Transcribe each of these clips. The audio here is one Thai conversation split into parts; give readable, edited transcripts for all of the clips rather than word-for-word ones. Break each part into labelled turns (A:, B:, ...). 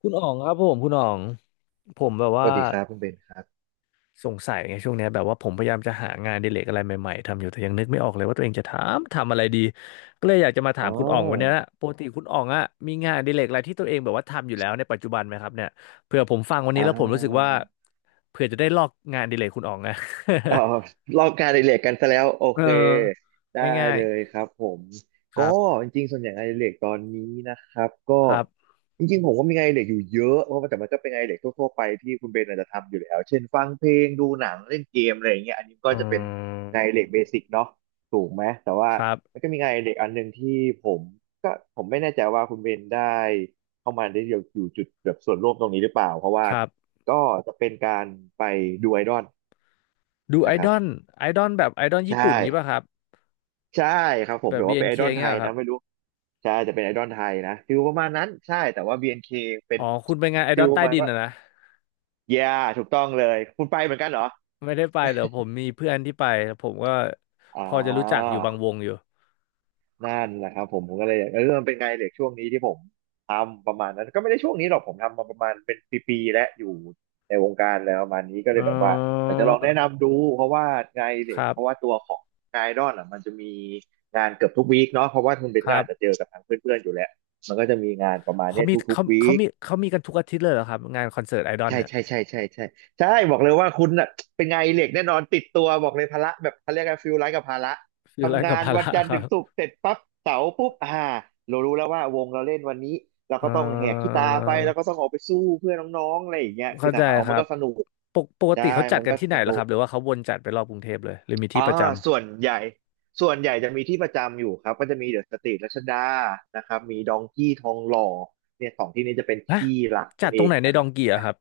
A: คุณอ๋องครับผมคุณอ๋องผมแบบ
B: ส
A: ว่า
B: วัสดีครับคุณเบนครับ
A: สงสัยไงช่วงเนี้ยแบบว่าผมพยายามจะหางานอดิเรกอะไรใหม่ๆทำอยู่แต่ยังนึกไม่ออกเลยว่าตัวเองจะทำอะไรดีก็เลยอยากจะมาถา
B: อ๋
A: ม
B: อ
A: คุณอ๋องวันเนี้ยนะปกติคุณอ๋องอะมีงานอดิเรกอะไรที่ตัวเองแบบว่าทำอยู่แล้วในปัจจุบันไหมครับเนี่ยเผื่อผมฟังวัน
B: อ่
A: นี้แล้วผมรู้สึกว่า
B: า
A: เผื่อจะได้ลอกงานอดิเรกคุณอ๋องนะ
B: อ๋อลองการอดิเรกกันซะแล้วโอ
A: เอ
B: เค
A: อ
B: ได้
A: ง่าย
B: เลยครับผม
A: ๆค
B: ก็
A: รับ
B: จริงๆส่วนใหญ่งานอดิเรกตอนนี้นะครับก็
A: ครับ
B: จริงๆผมก็มีงานอดิเรกอยู่เยอะเพราะว่าแต่มันก็เป็นงานอดิเรกทั่วๆไปที่คุณเบนอาจจะทำอยู่แล้วเช่นฟังเพลงดูหนังเล่นเกมอะไรอย่างเงี้ยอันนี้ก็
A: อื
B: จะเป็นงานอดิเร
A: ม
B: กเบสิกเนาะถูกไหมแต่ว่า
A: ครั
B: มัน
A: บ
B: ก็มีงานอดิเรกอันหนึ่งที่ผมก็ผมไม่แน่ใจว่าคุณเบนได้เข้ามาได้อยู่จุดแบบส่วนร่วมตรงนี้หรือเปล่าเพราะว่า
A: ครับ
B: ก็จะเป็นการไปดูไอดอล
A: ดูไอ
B: นะค
A: ด
B: รับ
A: อลไอดอลแบบไอดอล
B: ใช่
A: ญี่ปุ่นงี้ป่ะครับ
B: ใช่ครับผ
A: แบบ
B: มี๋ยว่าเป็นไอ
A: BNK
B: ดอ
A: เอ็
B: ล
A: นเค
B: ไท
A: เงี้ยเห
B: ย
A: รอค
B: นะ
A: รับ
B: ไม่รู้ใช่จะเป็นไอดอลไทยนะฟิลประมาณนั้นใช่แต่ว่า BNK เอ็นเคเป็
A: อ๋
B: น
A: อ คุณไปงานไอด
B: ฟิ
A: อ
B: ล
A: ล
B: ป
A: ใต้
B: ระมาณ
A: ดิน
B: ว่า
A: อะนะ
B: yeah ถูกต้องเลยคุณไปเหมือนกันเหรอ
A: ไม่ได้ไปเหรอผมมีเพื่อนที่ไปผมก็
B: อ๋
A: พ
B: อ
A: อจะรู้จักอยู่บางวงอยู่
B: นั่นแหละครับผมก็เลยอยากมันเป็นไงาดเหล็กช่วงนี้ที่ผมทำประมาณนั้นก็ไม่ได้ช่วงนี้หรอกผมทำมาประมาณเป็นปีๆและอยู่ในวงการแล้วประมาณนี้ก็เล
A: อ๋อ
B: ยแบบว่าอยากจะลองแนะนำดูเพราะว่างานอดิเห
A: ค
B: ล็ก
A: รั
B: เพราะว่า
A: บ
B: ตัวของงานไอดอลอ่ะมันจะมีงานเกือบทุกวีคเนาะเพราะว่าคุณเบ
A: ค
B: นก็
A: รั
B: อาจจะเจ
A: บ
B: อกับทางเพื่อนๆอยู่แล้วมันก็จะมีงานประมาณ
A: เขา
B: เนี้ย
A: มี
B: ทุก
A: เขา
B: ๆวี
A: เขา
B: ค
A: มีเขามีกันทุกอาทิตย์เลยเหรอครับงานคอนเสิร์ตไอดอล
B: ใช่
A: เนี่ย
B: ใช่ใช่ใช่ใช่ใช่บอกเลยว่าคุณน่ะเป็นไงานอดิเหล็กแน่นอนติดตัวบอกเลยภาระแบบเขาเรียกกันฟิลไลฟ์กับภาระ
A: ฟิลไล
B: ทำงา
A: กับ
B: น
A: ภา
B: วั
A: ระ
B: นจันท
A: ค
B: ร์
A: รั
B: ถึงศุก
A: บ
B: ร์เสร็จปั๊บเสาร์ปุ๊บอ่าเรารู้แล้วว่าวงเราเล่นวันนี้เราก็
A: เอ่
B: ต้องแหกขี้
A: อ
B: ตาไปแล้วก็ต้องออกไปสู้เพื่อน้องๆอะไรอย่างเงี้ยคือ
A: เข้า
B: แต่
A: ใจ
B: หาว่า
A: ค
B: มัน
A: รับ
B: ก็สนุก
A: ปกปก
B: ใช่
A: ติเขาจัด
B: มัน
A: กัน
B: ก็
A: ที่ไหน
B: ส
A: เหร
B: นุ
A: อครั
B: ก
A: บหรือว่าเขาวนจัดไปรอบกรุงเทพเลยหรือมีที่
B: อ่า
A: ประจ
B: ส่วนใหญ่ส่วนใหญ่จะมีที่ประจำอยู่ครับก็จะมีเดอะสตรีทรัชดานะครับมีดองกี้ทองหล่อเนี่ยสองที่นี้จะเป็น
A: ำฮะ
B: ที่หลัก
A: จั
B: นั่
A: ด
B: น
A: ต
B: เอ
A: รง
B: ง
A: ไหนใน
B: นะค
A: ด
B: รั
A: อ
B: บ
A: งเกียครับ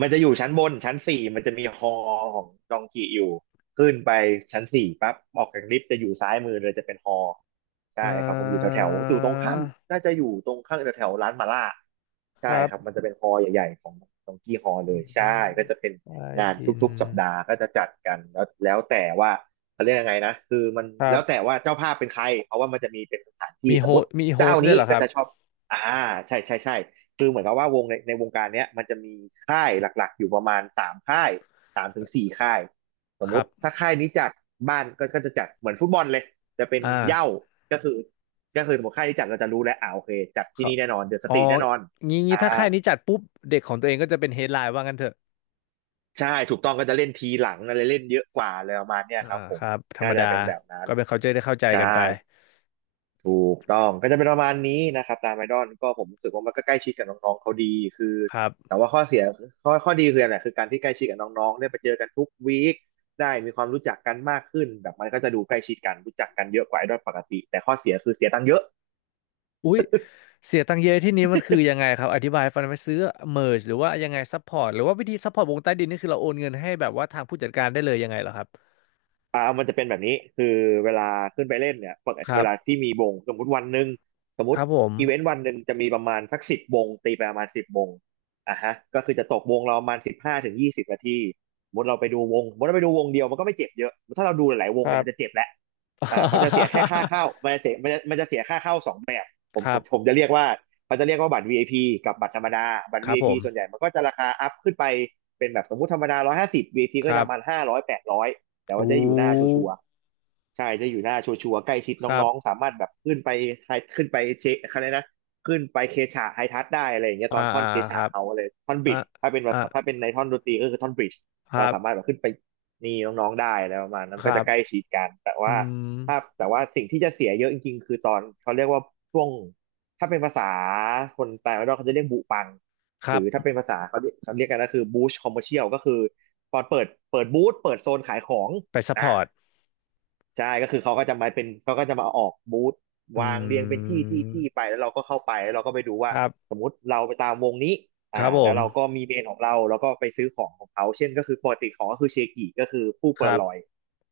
B: มันจะอยู่ชั้นบนชั้นสี่มันจะมีฮอของดองกิอยู่ขึ้นไปชั้นสี่ปั๊บออกจากลิฟต์จะอยู่ซ้ายมือเลยจะเป็นฮอใช่
A: เอ่
B: ครับผมอยู่แถว
A: อ
B: แถวอยู่ตรงข้ามน่าจะอยู่ตรงข้างแถวแถวร้านมาล่า
A: ค
B: ใช่
A: รับ
B: ครับมันจะเป็นฮอใหญ่ๆของดองกี้ฮอเลย
A: ด
B: ใช่
A: อง
B: ก็จะเป็น
A: ใต้
B: งาน
A: ดิน
B: ทุกๆสัปดาห์ก็จะจัดกันแล้วแล้วแต่ว่าเขาเรียกยังไงนะคือมัน
A: ครั
B: แล้วแต่
A: บ
B: ว่าเจ้าภาพเป็นใครเพราะว่ามันจะมีเป็นสถานที่
A: มี
B: ส
A: โฮ
B: มมติ
A: มีโฮ
B: เจ้า
A: สต์ด้ว
B: นี้
A: ยเหรอค
B: ก็
A: รับ
B: จะชอบอ่าใช่ใช่ใช่ คือเหมือนกับว่าวงในวงการเนี้ยมันจะมีค่ายหลักๆอยู่ประมาณ3 ค่าย3 ถึง 4 ค่ายสม
A: ค
B: มุ
A: รั
B: ติถ้า
A: บ
B: ค่ายนี้จัดบ้านก็จะจัดเหมือนฟุตบอลเลยจะเป็น
A: อ่า
B: เหย้าก็คือก็คือสมมติค่ายนี้จัดเราจะรู้แล้วอ่าโอเคจัด
A: ค
B: ที่
A: รับ
B: นี่แน่นอนเดอะส
A: อ๋อ
B: ตรีทแน่นอน
A: งี้
B: อ่า
A: ถ้าค่ายนี้จัดปุ๊บเด็กของตัวเองก็จะเป็นเฮดไลน์ว่างั้นเถอะ
B: ใช่ถูกต้องก็จะเล่นทีหลังอะไรเล่นเยอะกว่าอะไรประมาณเนี้ย
A: อ่า
B: ครับผ
A: ค
B: ม
A: รับธร
B: ก็
A: รม
B: จะ
A: ดา
B: เป็นแบบนั้น
A: ก็เป็น culture ได้เข้าใจ
B: ใช่
A: กันไป
B: ถูกต้องก็จะเป็นประมาณนี้นะครับตามไอดอลก็ผมรู้สึกว่ามันก็ใกล้ชิดกับน้องๆเขาดีคือ
A: ครับ
B: แต่ว่าข้อเสียข้อดีคืออะไรคือการที่ใกล้ชิดกับน้องๆได้ไปเจอกันทุกวีคได้มีความรู้จักกันมากขึ้นแบบมันก็จะดูใกล้ชิดกันรู้จักกันเยอะกว่าไอดอลปกติแต่ข้อเสียคือเสียตังค์เยอะ
A: อุ๊ยเสียตังค์เยอะที่นี้มันคือยังไงครับอธิบายให้ฟังหน่อยไหมซื้อเม r ร์หรือว่ายังไงซัพพอร์ตหรือว่าวิธีซัพพอร์ตวงใต้ดินนี่คือเราโอนเงินให้แบบว่าทางผู้จัดการได้เลยยังไงเหรอครับ
B: อ่ามันจะเป็นแบบนี้คือเวลาขึ้นไปเล่นเนี่ยปก
A: ค
B: ติ
A: รั
B: เวลา
A: บ
B: ที่มีวงสมมติวันหนึ่งสมม
A: ครั
B: ติ
A: บผม
B: อีเวนต์วันหนึ่งจะมีประมาณสักสิบวงตีไปประมาณสิบวงอ่ะฮะก็คือจะตกวงเราประมาณ15 ถึง 20 นาทีสมมติเราไปดูวงสมมติเราไปดูวงเดียวมันก็ไม่เจ็บเยอะถ้าเราดูหลายๆว
A: ค
B: ง
A: รั
B: เนี่ยมันจะ
A: บ
B: เจ็บแหละอ่ามันจะเสียแค่ค่าเข้ามันจะเสียมันจะเสียค่าเข้าสองแบบผ
A: ค
B: มผ
A: รั
B: มผม
A: บ
B: จะเรียกว่าเขาจะเรียกว่าบัตรวีไอ i ีกับบัตรธรรมดาบัต
A: ค
B: ร
A: รับผ
B: VIP ส่วนให
A: ม
B: ญ่มันก็จะราคาอัพขึ้นไปเป็นแบบสมมุติธรรมดา150วีไอ i ี
A: ค
B: ก็
A: รั
B: จะประมาณ
A: บ
B: 500 800 แต่ว่า
A: อู้
B: จะอยู่หน้าชัวร์ๆใช่ จะอยู่หน้าชัวร์ๆใกล้ชิด
A: ครับ
B: น้องๆ สามารถแบบขึ้นไปไฮขึ้นไปเชคอะไรนะขึ้นไปเคชะไฮทัชได้อะไรอย่างเงี้ย
A: อ่า
B: ตอนท่อ
A: อ่า
B: นเค
A: ค
B: ชะ
A: รับ
B: เขาอะไรท่อน
A: อ่ะ
B: บิด
A: อ่ะ
B: ถ้าเป็นในท่อนดนตรีก็คือท่อนบริดจ์
A: ค
B: เรา
A: รับ
B: สามารถแบบขึ้นไปนี่น้องๆได้แล้วประมาณนั้
A: ค
B: นก็
A: รั
B: จะ
A: บ
B: ใกล้ชิดกันแต่
A: อื
B: ว่า
A: ม
B: แต่ว่าสิ่งที่จะเสียเยอะจริงๆคือตอนเขาเรียกว่าช่วงถ้าเป็นภาษาคนต่างประเทศเขาจะเรียกบุปัง
A: ค
B: ห
A: รั
B: รือถ้าเป็
A: บ
B: นภาษาเขาเรียกกันก็คือบูชคอมเมอร์เชียลก็คือ ตอนเปิดบูธเปิดโซนขายของ
A: ไปซัพพ
B: อ่า
A: อร์ต
B: ใช่ก็คือเขาก็จะมาออกบูธ
A: อื
B: วางเรียงเป็นที่ ที่ ที่ไป
A: ม
B: แล้วเราก็เข้าไปแล้วเราก็ไปดู
A: ค
B: ว่า
A: รับ
B: สมมุติเราไปตามวงนี้
A: ครั
B: อ่า
A: บผ
B: แล้ว
A: ม
B: เราก็มีเมนของเราแล้วก็ไปซื้อของของเขา เช่นก็คือปกติของก็คือเชกิก็คือผู้
A: ค
B: โพ
A: รั
B: ลา
A: บ
B: รอยด์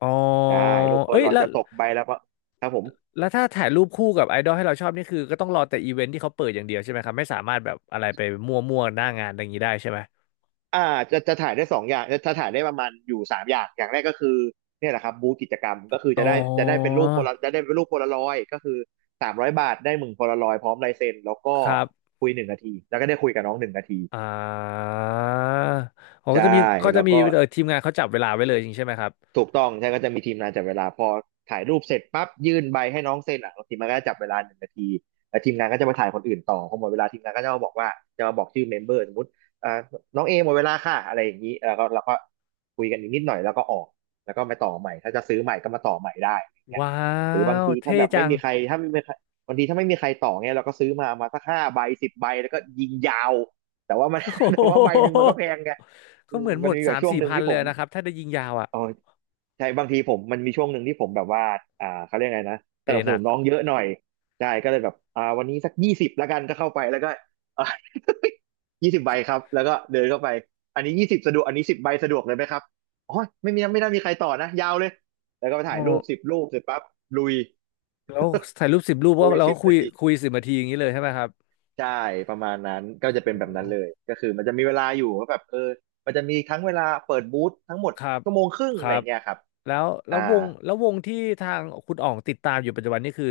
A: อ๋อ
B: ได้รูปโพ
A: เอ้
B: ลา
A: ย
B: รอยด์
A: แล้ว
B: จะตกใบแล้วครับผม
A: แล้วถ้าถ่ายรูปคู่กับไอดอลให้เราชอบนี่คือก็ต้องรอแต่อีเวนท์ที่เขาเปิดอย่างเดียวใช่ไหมครับ ไม่สามารถแบบอะไรไปมั่วๆหน้างานอะไรอย่างนี้ได้ใช่ไหม
B: อ่าจะถ่ายได้สองอย่างจะถ่ายได้ประมาณอยู่สามอย่างอย่างแรกก็คือเนี่ยแหละครับบูธกิจกรรมก็คือ
A: อ๋อ
B: จะได้เป็นรูปโพลารอยด์ก็คือสามร้อยบาทได้หนึ่งโพลารอยด์พร้อมลายเซ็นแล้วก็
A: ครับ
B: คุยหนึ่งนาทีแล้วก็ได้คุยกับน้องหนึ่งนาที
A: อ่าเขาก็
B: ใช่
A: จะมีเขา
B: แล้
A: จะ
B: ว
A: มี
B: ก็
A: ทีมงานเขาจับเวลาไว้เลยจริงใช่ไหมครับ
B: ถูกต้องใช่ก็จะมีทีมงานจับเวลาพอถ่ายรูปเสร็จปั๊บยื่นใบให้น้องเซ็นอ่ะทีมงานก็จะจับเวลาหนึ่งนาทีแล้วทีมงานก็จะมาถ่ายคนอื่นต่อพอหมดเวลาทีมงานก็จะมาบอกว่าจะมาบอกชื่อเมมเบอร์สมมติอ่าน้องเอหมดเวลาค่ะอะไรอย่างนี้แล้วก็เราก็คุยกันอีกนิดหน่อยแล้วก็ออกแล้วก็มาต่อใหม่ถ้าจะซื้อใหม่ก็มาต่อใหม่ได้อะไรอย่างเงี้ย
A: ว้า
B: หรือบาง
A: ว
B: ทีถ้า
A: เท่
B: แบบ
A: จั
B: ไม่
A: ง
B: มีใครถ้าไม่มีใครบางทีถ้าไม่มีใครต่อเงี้ยเราก็ซื้อมาสักห้าใบสิบใบแล้วก็ยิงยาวแต่ว่ามัน
A: โอ้ โ
B: แต่ว่าใบห
A: ห
B: นึ่งมันก็แพงไง
A: ก็
B: อื
A: เห
B: ม
A: มือนห
B: มั
A: ม
B: น
A: ด
B: มีแบ
A: สา
B: บ
A: ม
B: ช่วง
A: สี่
B: หนึ่ง
A: พัน
B: ที่
A: เล
B: ผ
A: ย
B: ม
A: นะครับถ้าได้ยิงยาวอ่ะ
B: เออ ใช่บางทีผมมันมีช่วงหนึ่งที่ผมแบบว่าเขาเรียกไงนะ
A: เป
B: สนับส
A: ห
B: นุ
A: นั
B: น
A: ก
B: น้องเยอะหน่อยใช่ก็เลยแบบอ่าวันนี้สักยี่สิบละกันก็เข้าไปแล้วก็ ยี่สิบ ใบครับแล้วก็เดินเข้าไปอันนี้ยี่สิบสะดวกอันนี้สิบใบสะดวกเลยไหมครับอ๋อไม่ได้มีใครต่อนะยาวเลยแล้วก็ไป
A: โอ
B: ถ่ายรูปสิ
A: ้
B: บรูปเสร็จปั๊บลุย
A: แล้วถ่ายรูป10 รูป ก็
B: คุย
A: เรา
B: สิ
A: ก็
B: บ
A: คุ
B: นา
A: ย
B: ที
A: คุย10 นาทีอย่างนี้เลยใช่ไหมครับ
B: ใช่ประมาณนั้นก็จะ
A: โอ้
B: เป็นแบ
A: โห
B: บนั้นเลยก็คือมันจะมีเวลาอยู่ว่าแบบเออมันจะมีทั้งเวลาเปิดบูธทั้งหมด
A: ครับ
B: ชั่วโมงครึ่ง
A: ค
B: อะ
A: รั
B: ไร
A: บ
B: เงี้ยครับ
A: แล้วแล้
B: อ่า
A: ววงแล้ววงที่ทางคุณอ๋องติดตามอยู่ปัจจุบันนี่คือ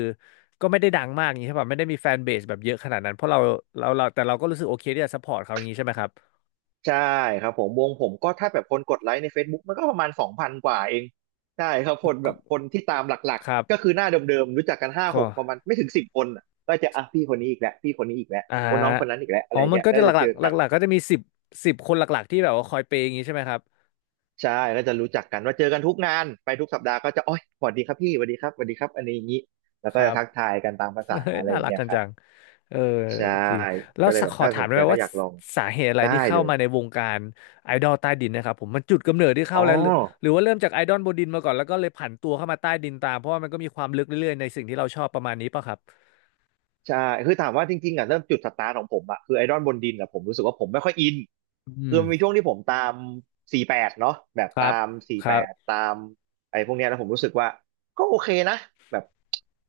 A: ก็ไม่ได้ดังมากอย่างนี้ใช่ป่ะไม่ได้มีแฟนเบสแบบเยอะขนาดนั้นเพราะเราแต่เราก็รู้สึกโอเคที่จะซัพพอร์ตเขาอย่างนี้ใช่ไหมครับ
B: ใช่ครับผมวงผมก็ถ้าแบบคนกดไลค์ใน Facebook มันก็ประมาณสองพันกว่าเองใช่ครับคน
A: ก็
B: แบบคนที่ตามหลัก
A: ครั
B: ๆก็
A: บ
B: คือหน้าเดิมๆรู้จักกันห้าห
A: ก็
B: กประมาณไม่ถึงสิบคนน่ะก็จะอ่ะพี่คนนี้อีกแล้วพี่คนนี้อีกแล้ว
A: อ่า
B: โอ้น้องคนนั้นอีกแล้วอะ
A: อ๋อ
B: ไร
A: มัน
B: เงี้ย
A: ก็
B: แล้
A: จะ
B: ว
A: ห
B: จะ
A: ลั
B: เจ
A: ก
B: อ
A: ๆห
B: กัน
A: ลักๆก็จะมีสิบคนหลักๆที่แบบว่าคอยเปย์อย่างนี้ใช่ไหมครับ
B: ใช่ก็จะรู้จักกันว่าเจอกันทุกงานไปทุกสัปดาห์ก็จะโอ้ยสวัสดีครับพี่สวัสดีครับสวัสดีครับอันนี้อย่างนี้แล้
A: ค
B: วก็
A: รั
B: จะ
A: บ
B: ทักทายกันตามภาษา
A: เฮ้ย
B: อะไร
A: น่า
B: อย่าง
A: รัก
B: เงี้ย
A: กัน
B: ครั
A: จั
B: บ
A: งเออ
B: ใช่
A: จริงแล้
B: ก็
A: ว
B: เลย
A: สัก
B: แบบ
A: ขอ
B: ถ้า
A: ถา
B: ส
A: ม
B: น
A: ได้
B: ใจ
A: ไหม
B: ก็
A: ว่า
B: อยากลอง
A: สาเหตุอะไร
B: ได้
A: ที่เข้า
B: เลย
A: มาในวงการไอดอลใต้ดินนะครับผมมันจุดกำเนิดที่เข้า
B: อ๋อ
A: แล้วหรือหรือว่าเริ่มจากไอดอลบนดินมาก่อนแล้วก็เลยผันตัวเข้ามาใต้ดินตามเพราะว่ามันก็มีความลึกเรื่อยๆในสิ่งที่เราชอบประมาณนี้ป่ะครับ
B: ใช่คือถามว่าจริงๆอ่ะเริ่มจุดสตาร์ทของผมอ่ะคือไอดอลบนดินอ่ะผมรู้สึกว่าผมไม่ค่อยอินคื
A: อืม
B: อมันมีช่วงที่ผมตามสี่แปดเนาะแบบ
A: ครับ
B: ตามสี่
A: ครั
B: แปด
A: บ
B: ตามไอ้พวกเนี้ยแล้วผมรู้สึกว่าก็โอเคนะแบบ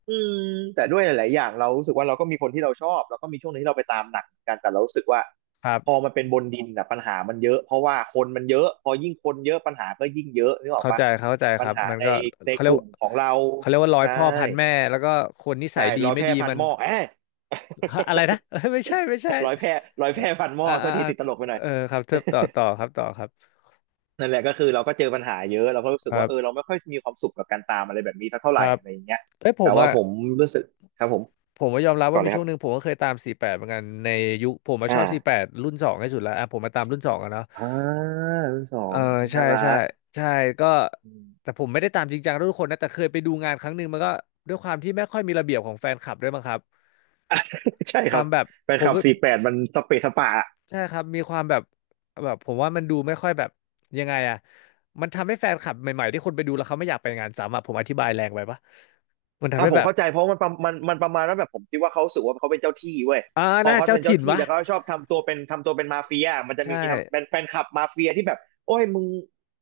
B: อืมแต่ด้วยหลายๆอย่างเรารู้สึกว่าเราก็มีคนที่เราชอบแล้วก็มีช่วงหนึงที่เราไปตามหนักเหมือนกันแต่เรารู้สึกว่า
A: ครั
B: พอ
A: บ
B: มันเป็นบนดินอ่ะปัญหามันเยอะเพราะว่าคนมันเยอะพอยิ่งคนเยอะปัญหาก็ยิ่งเยอะนึกออก
A: เข้า
B: ปะ
A: ใจเข้าใจ
B: ปั
A: ค
B: ญ
A: รับ
B: หา
A: มัน
B: ใน
A: ก็เขาเรี
B: ก
A: ยก
B: ลุ่มของเรา
A: เขาเรียกว่าร้อย
B: ใช่
A: พ่อพันแม่แล้วก็คนนิ
B: ใช่
A: สัยดี
B: ร้อย
A: ไม่
B: แพร่
A: ดี
B: พัน
A: มัน
B: หม้อเอ้ย
A: ฮะอะไรนะเอ้ย ไม่ใช่ไม่ใช่
B: ร้อยแพร่ร้อย
A: เออ
B: แพร่พันหม้อ
A: อ่า
B: โท
A: อ่า
B: ษที
A: อ่า
B: ติดตลกไปหน่อย
A: เออครับเทิบต่อครับต่อครั
B: นั่นแหละก็คือเราก็เจอปัญหาเยอะเราก็รู้สึกว่า
A: บ
B: เออเราไม่ค่อยมีความสุขกับการตามอะไรแบบนี้สักเท่า
A: ค
B: ไหร่
A: รับ
B: อะไรอย่างเงี้ย
A: เอ้ยผ
B: แต่
A: ม
B: ว่า
A: อะ
B: ผมรู้สึกครับผม
A: ผมก็ยอมรับ
B: ก่อ
A: ว่า
B: น
A: มี
B: เลยค
A: ช่ว
B: รับ
A: งหนึ่งผมก็เคยตามสี่สิบแปดเหมือนกันในยุคผมมาชอบสี่สิบแป
B: อ่า
A: ดรุ่นสองที่สุดแล้วอ่ะผมมาตามรุ่นสองอะเนาะ
B: อ่ารุ่นสอ
A: เออ
B: ง
A: ใช่
B: น่ารั
A: ใช่
B: ก
A: ใช่ก็
B: อืม
A: แต่ผมไม่ได้ตามจริงจังทุกคนนะแต่เคยไปดูงานครั้งหนึ่งมันก็ด้วยความที่ไม่ค่อยมีระเบียบของแฟนคลับด้วยมั้งครับ
B: ใช่
A: ค
B: ค
A: วา
B: รับ
A: มแบบ
B: แฟน
A: ผ
B: ค
A: ม
B: ลับสี่แปดมันสเปซสปะ
A: ใช่ครับมีความแบบแบบผมว่ามันดูไม่ค่อยแบบยังไงอะมันทำให้แฟนคลับใหม่ๆที่คนไปดูแล้วเขาไม่อยากไปงานซ้ำอะผมอธิบายแรงไปปะมันทำ
B: อ่ะ
A: ให้
B: ผม
A: แบบ
B: เข้าใจเพราะมันมันประมาณว่าแบบผมคิดว่าเขารู้สึกว่าเขาเป็นเจ้าที่เว้ย
A: อ่า
B: พอ
A: น่า
B: เขา
A: เจ้า
B: เป็นเจ้า
A: ถิ่น
B: ที่
A: วะ
B: แล้วเขาชอบทำตัวเป็นมาเฟียมันจะ
A: ใช่
B: มีทำเป็นแฟนคลับมาเฟียที่แบบโอ้ยมึง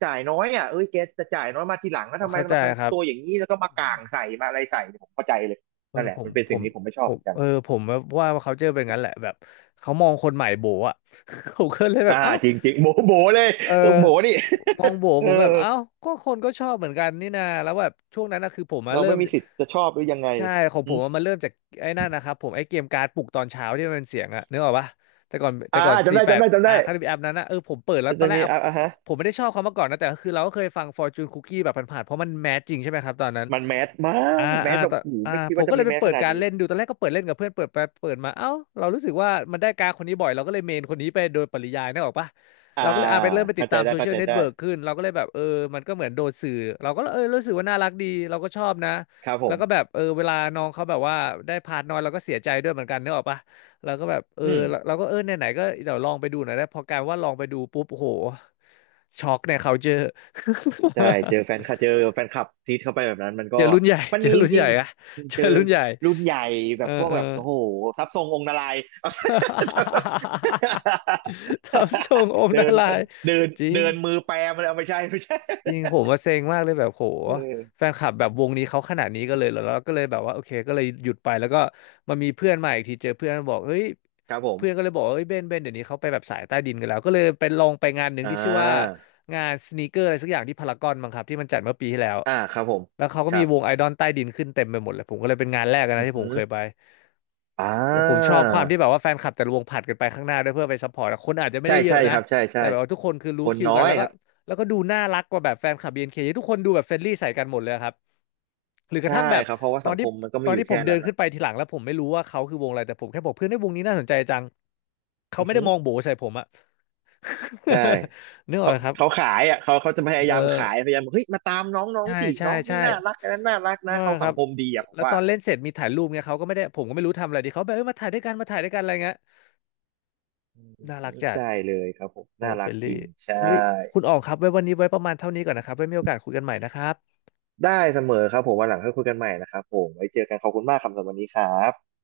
B: จ่ายน้อยอ่ะเอ้ยแกจะจ่ายน้อยมาทีหลังแล้วทำไม
A: เข้าใจ
B: มา
A: ครั
B: ทำตัวอ
A: บ
B: ย่างนี้แล้วก็มาก่างใส่มาอะไรใส่ผมเข้าใจเลย
A: เออ
B: นั่นแห
A: ผ
B: ละ
A: ม
B: มันเป็น
A: ผ
B: สิ่ง
A: ม
B: ที่ผมไม่ช
A: ผ
B: อบเห
A: ม
B: มือนกัน
A: เออผมว่าเขาเจอเป็นงั้นแหละแบบเขามองคนใหม่โบออะ ผมก็เลยแบบ
B: อ่า
A: เอ้า
B: จริงจริงโบโบเลย
A: เอ
B: เออ
A: อ
B: โบนี่
A: มองโบ
B: เออ
A: ผมแบบเอ้าก็คนก็ชอบเหมือนกันนี่นาแล้วแบบช่วงนั้นนะคือผมมา
B: เรา
A: เริ่
B: ไม่
A: ม
B: มีสิทธิ์จะชอบหรือยังไง
A: ใช่ของ
B: อ
A: ผมอะมันเริ่มจากไอ้นั่นนะครับผมไอ้เกมการ์ดปลุกตอนเช้าที่มันเป็นเสียงอะนึกออกปะแต่ก่อนแต่
B: อ่า
A: ก่อน
B: จำได้จำ
A: 48
B: ได้จำ
A: อ่ะ
B: ได้
A: คาริบแอปนั้นนะผมเปิดแล้วตอ
B: จะ
A: นแรก
B: มี
A: อะ
B: อ่ะอ่ะฮะ
A: ผมไม่ได้ชอบเขามาก่อนนะแต่ก็คือเราก็เคยฟัง Fortune Cookie แบบผ่านๆเพราะมันแมสจริงใช่ไหมครับตอนนั้น
B: มันแมสมา
A: อ่า
B: กแม
A: อ่า
B: สแบ
A: ต
B: บ
A: อน
B: โอ้โห
A: อ่า
B: ไม่คิด
A: ผม
B: ว่า
A: ก็
B: จะ
A: เล
B: มี
A: ยไป
B: แมส
A: เปิ
B: ข
A: ด
B: นาด
A: การ
B: นี้
A: เล่นดูตอนแรกก็เปิดเล่นกับเพื่อนเปิดไปเปิดมาเอ้าเรารู้สึกว่ามันได้การดคนนี้บ่อยเราก็เลยเมนคนนี้ไปโดยปริยายนึกออกปะ
B: อ่า
A: เราก็เลยไปเริ่มไปติ
B: เข้า
A: ด
B: ใจ
A: ตาม
B: ได้
A: โซเชี
B: เข้า
A: ยล
B: ใจ
A: เน็ต
B: ได้
A: เวิร์กขึ้นเราก็เลยแบบมันก็เหมือนโดนสื่อเราก็เออรู้สึกว่าน่ารักดีเราก็ชอบนะ
B: ครับผ
A: แล้ว
B: ม
A: ก็แบบเออเวลาน้องเขาแบบว่าได้พาร์ทน้อยเราก็เสียใจด้วยเหมือนกันนึกออกปะเราก็แบบเออ
B: อืม
A: เราก็เออไหนๆก็เดี๋ยวลองไปดูหน่อยได้พอกลายว่าลองไปดูปุ๊บโอ้โหช็อกเนี่ยเขาเจอ
B: ใช่เจอแฟนคลับทีทเข้าไปแบบนั้นมันก็
A: เจอรุ่นใหญ่
B: มัน
A: เจอ
B: มีจ
A: รุ่นให
B: ริ
A: ญ่
B: ง
A: อะเจ
B: ๆ
A: อ
B: เจอ
A: รุ่นใหญ่
B: รุ่นใหญ่แบ
A: เออ
B: บพวก
A: เออ
B: แบบโอ้โหทรัพย์ทรงองค์นารายณ์
A: ทำทรงองค์
B: เดิ
A: นา
B: น
A: รายณ์
B: เดิน
A: จริง
B: เดินมือแปรมันเอาไม่ใช่ไม่ใช่
A: จริงผมมาเซ็งมากเลยแบบโห
B: เออ
A: แฟนคลับแบบวงนี้เขาขนาดนี้ก็เลยเหรอแล้วก็เลยแบบว่าโอเคก็เลยหยุดไปแล้วก็มามีเพื่อนมาอีกทีเจอเพื่อนบอกเฮ้ย
B: ครับผม
A: เพื่อนก็เลยบอกว่าเฮ้ยเบนเบนเดี๋ยวนี้เขาไปแบบสายใต้ดินกันแล้วก็เลยไปลองไปงานหนึ่ง
B: อ่
A: ที่ชื่อว่า
B: า
A: งานสนีกเกอร์อะไรสักอย่างที่พารากอนมั้งครับที่มันจัดเมื่อปีที่แล้ว
B: อ่าครับผม
A: แล้วเขาก็
B: ครั
A: มี
B: บ
A: วงไอดอลใต้ดินขึ้นเต็มไปหมดเลยผมก็เลยเป็นงานแรกนะ
B: อือ
A: ที่ผ
B: หื
A: ม
B: อ
A: เคยไป
B: อ่
A: แล้วผมช
B: า
A: อบความที่แบบว่าแฟนคลับแต่ละวงผลัดกันไปข้างหน้าด้วยเพื่อไปซัพพอร์ตอะคนอาจจะไม่
B: ใช่
A: ได้เยอะ
B: ใช่
A: นะ
B: ครับใช่
A: แต่
B: ใช่
A: แบบว่าทุกคนคือ
B: ค
A: รู้
B: น
A: คิว
B: น้อ
A: กัน
B: ย
A: แล้ว
B: ค
A: ก็
B: รับ
A: แล้วก็ดูน่ารักกว่าแบบแฟนคลับ BNK ทุกคนดูแบบเฟรนลี่ใส่กันหมดเลยครับหรือกระ
B: ใช่
A: ทั่งแบบ
B: ครับเพราะว่า
A: ตอ
B: สั
A: น
B: งค
A: ที่
B: มมันก็
A: ต
B: ไม่
A: อน
B: อยู่
A: ที่ผ
B: แค่
A: มเดิ
B: นั้
A: น
B: นนะ
A: ขึ้นไปทีหลังแล้วผมไม่รู้ว่าเขาคือวงอะไรแต่ผมแค่บอกเพื่อนให้ยวงนี้น่าสนใจจังเขา
B: อือ
A: ไม่ได้
B: หือ
A: มองโบใส่ผมอะ
B: ใช่
A: นึกออก
B: เขา
A: ไหมครับ
B: เขาขายอ่ะเขาจะพยา
A: เออ
B: ยามขายพยายามบอกเฮ้ยมาตามน้องน้อง
A: ใช่
B: สิ
A: ใช่
B: น้องนี่
A: ใช่
B: น่ารักอันนั้นน่ารักนะ
A: ว่า
B: เขา
A: ค
B: สั
A: รั
B: ง
A: บ
B: คมดีอ่ะผม
A: แล้วต
B: ว่า
A: อนเล่นเสร็จมีถ่ายรูปเงี้ยเขาก็ไม่ได้ผมก็ไม่รู้ทำอะไรดีเขาแบบเออมาถ่ายด้วยกันมาถ่ายด้วยกันอะไรเงี้ย
B: อืม
A: น่ารักจัด
B: ใช่เลยครับผม
A: โอ้
B: น่า
A: เฟ
B: รั
A: ล
B: ก
A: น
B: จ
A: ลี่
B: ริงใช่
A: เอ้ยคุณออกครับไว้วันนี้ไว้ประมาณเท่านี้ก่อนนะครับไว้มีโอกาสคุยกันใหม่นะครับ
B: ได้เสมอครับผมวันหลังค่อยคุยกันใหม่นะครับผมไว้เจอกันขอบคุณมากครับสำหรับวันนี้ครับ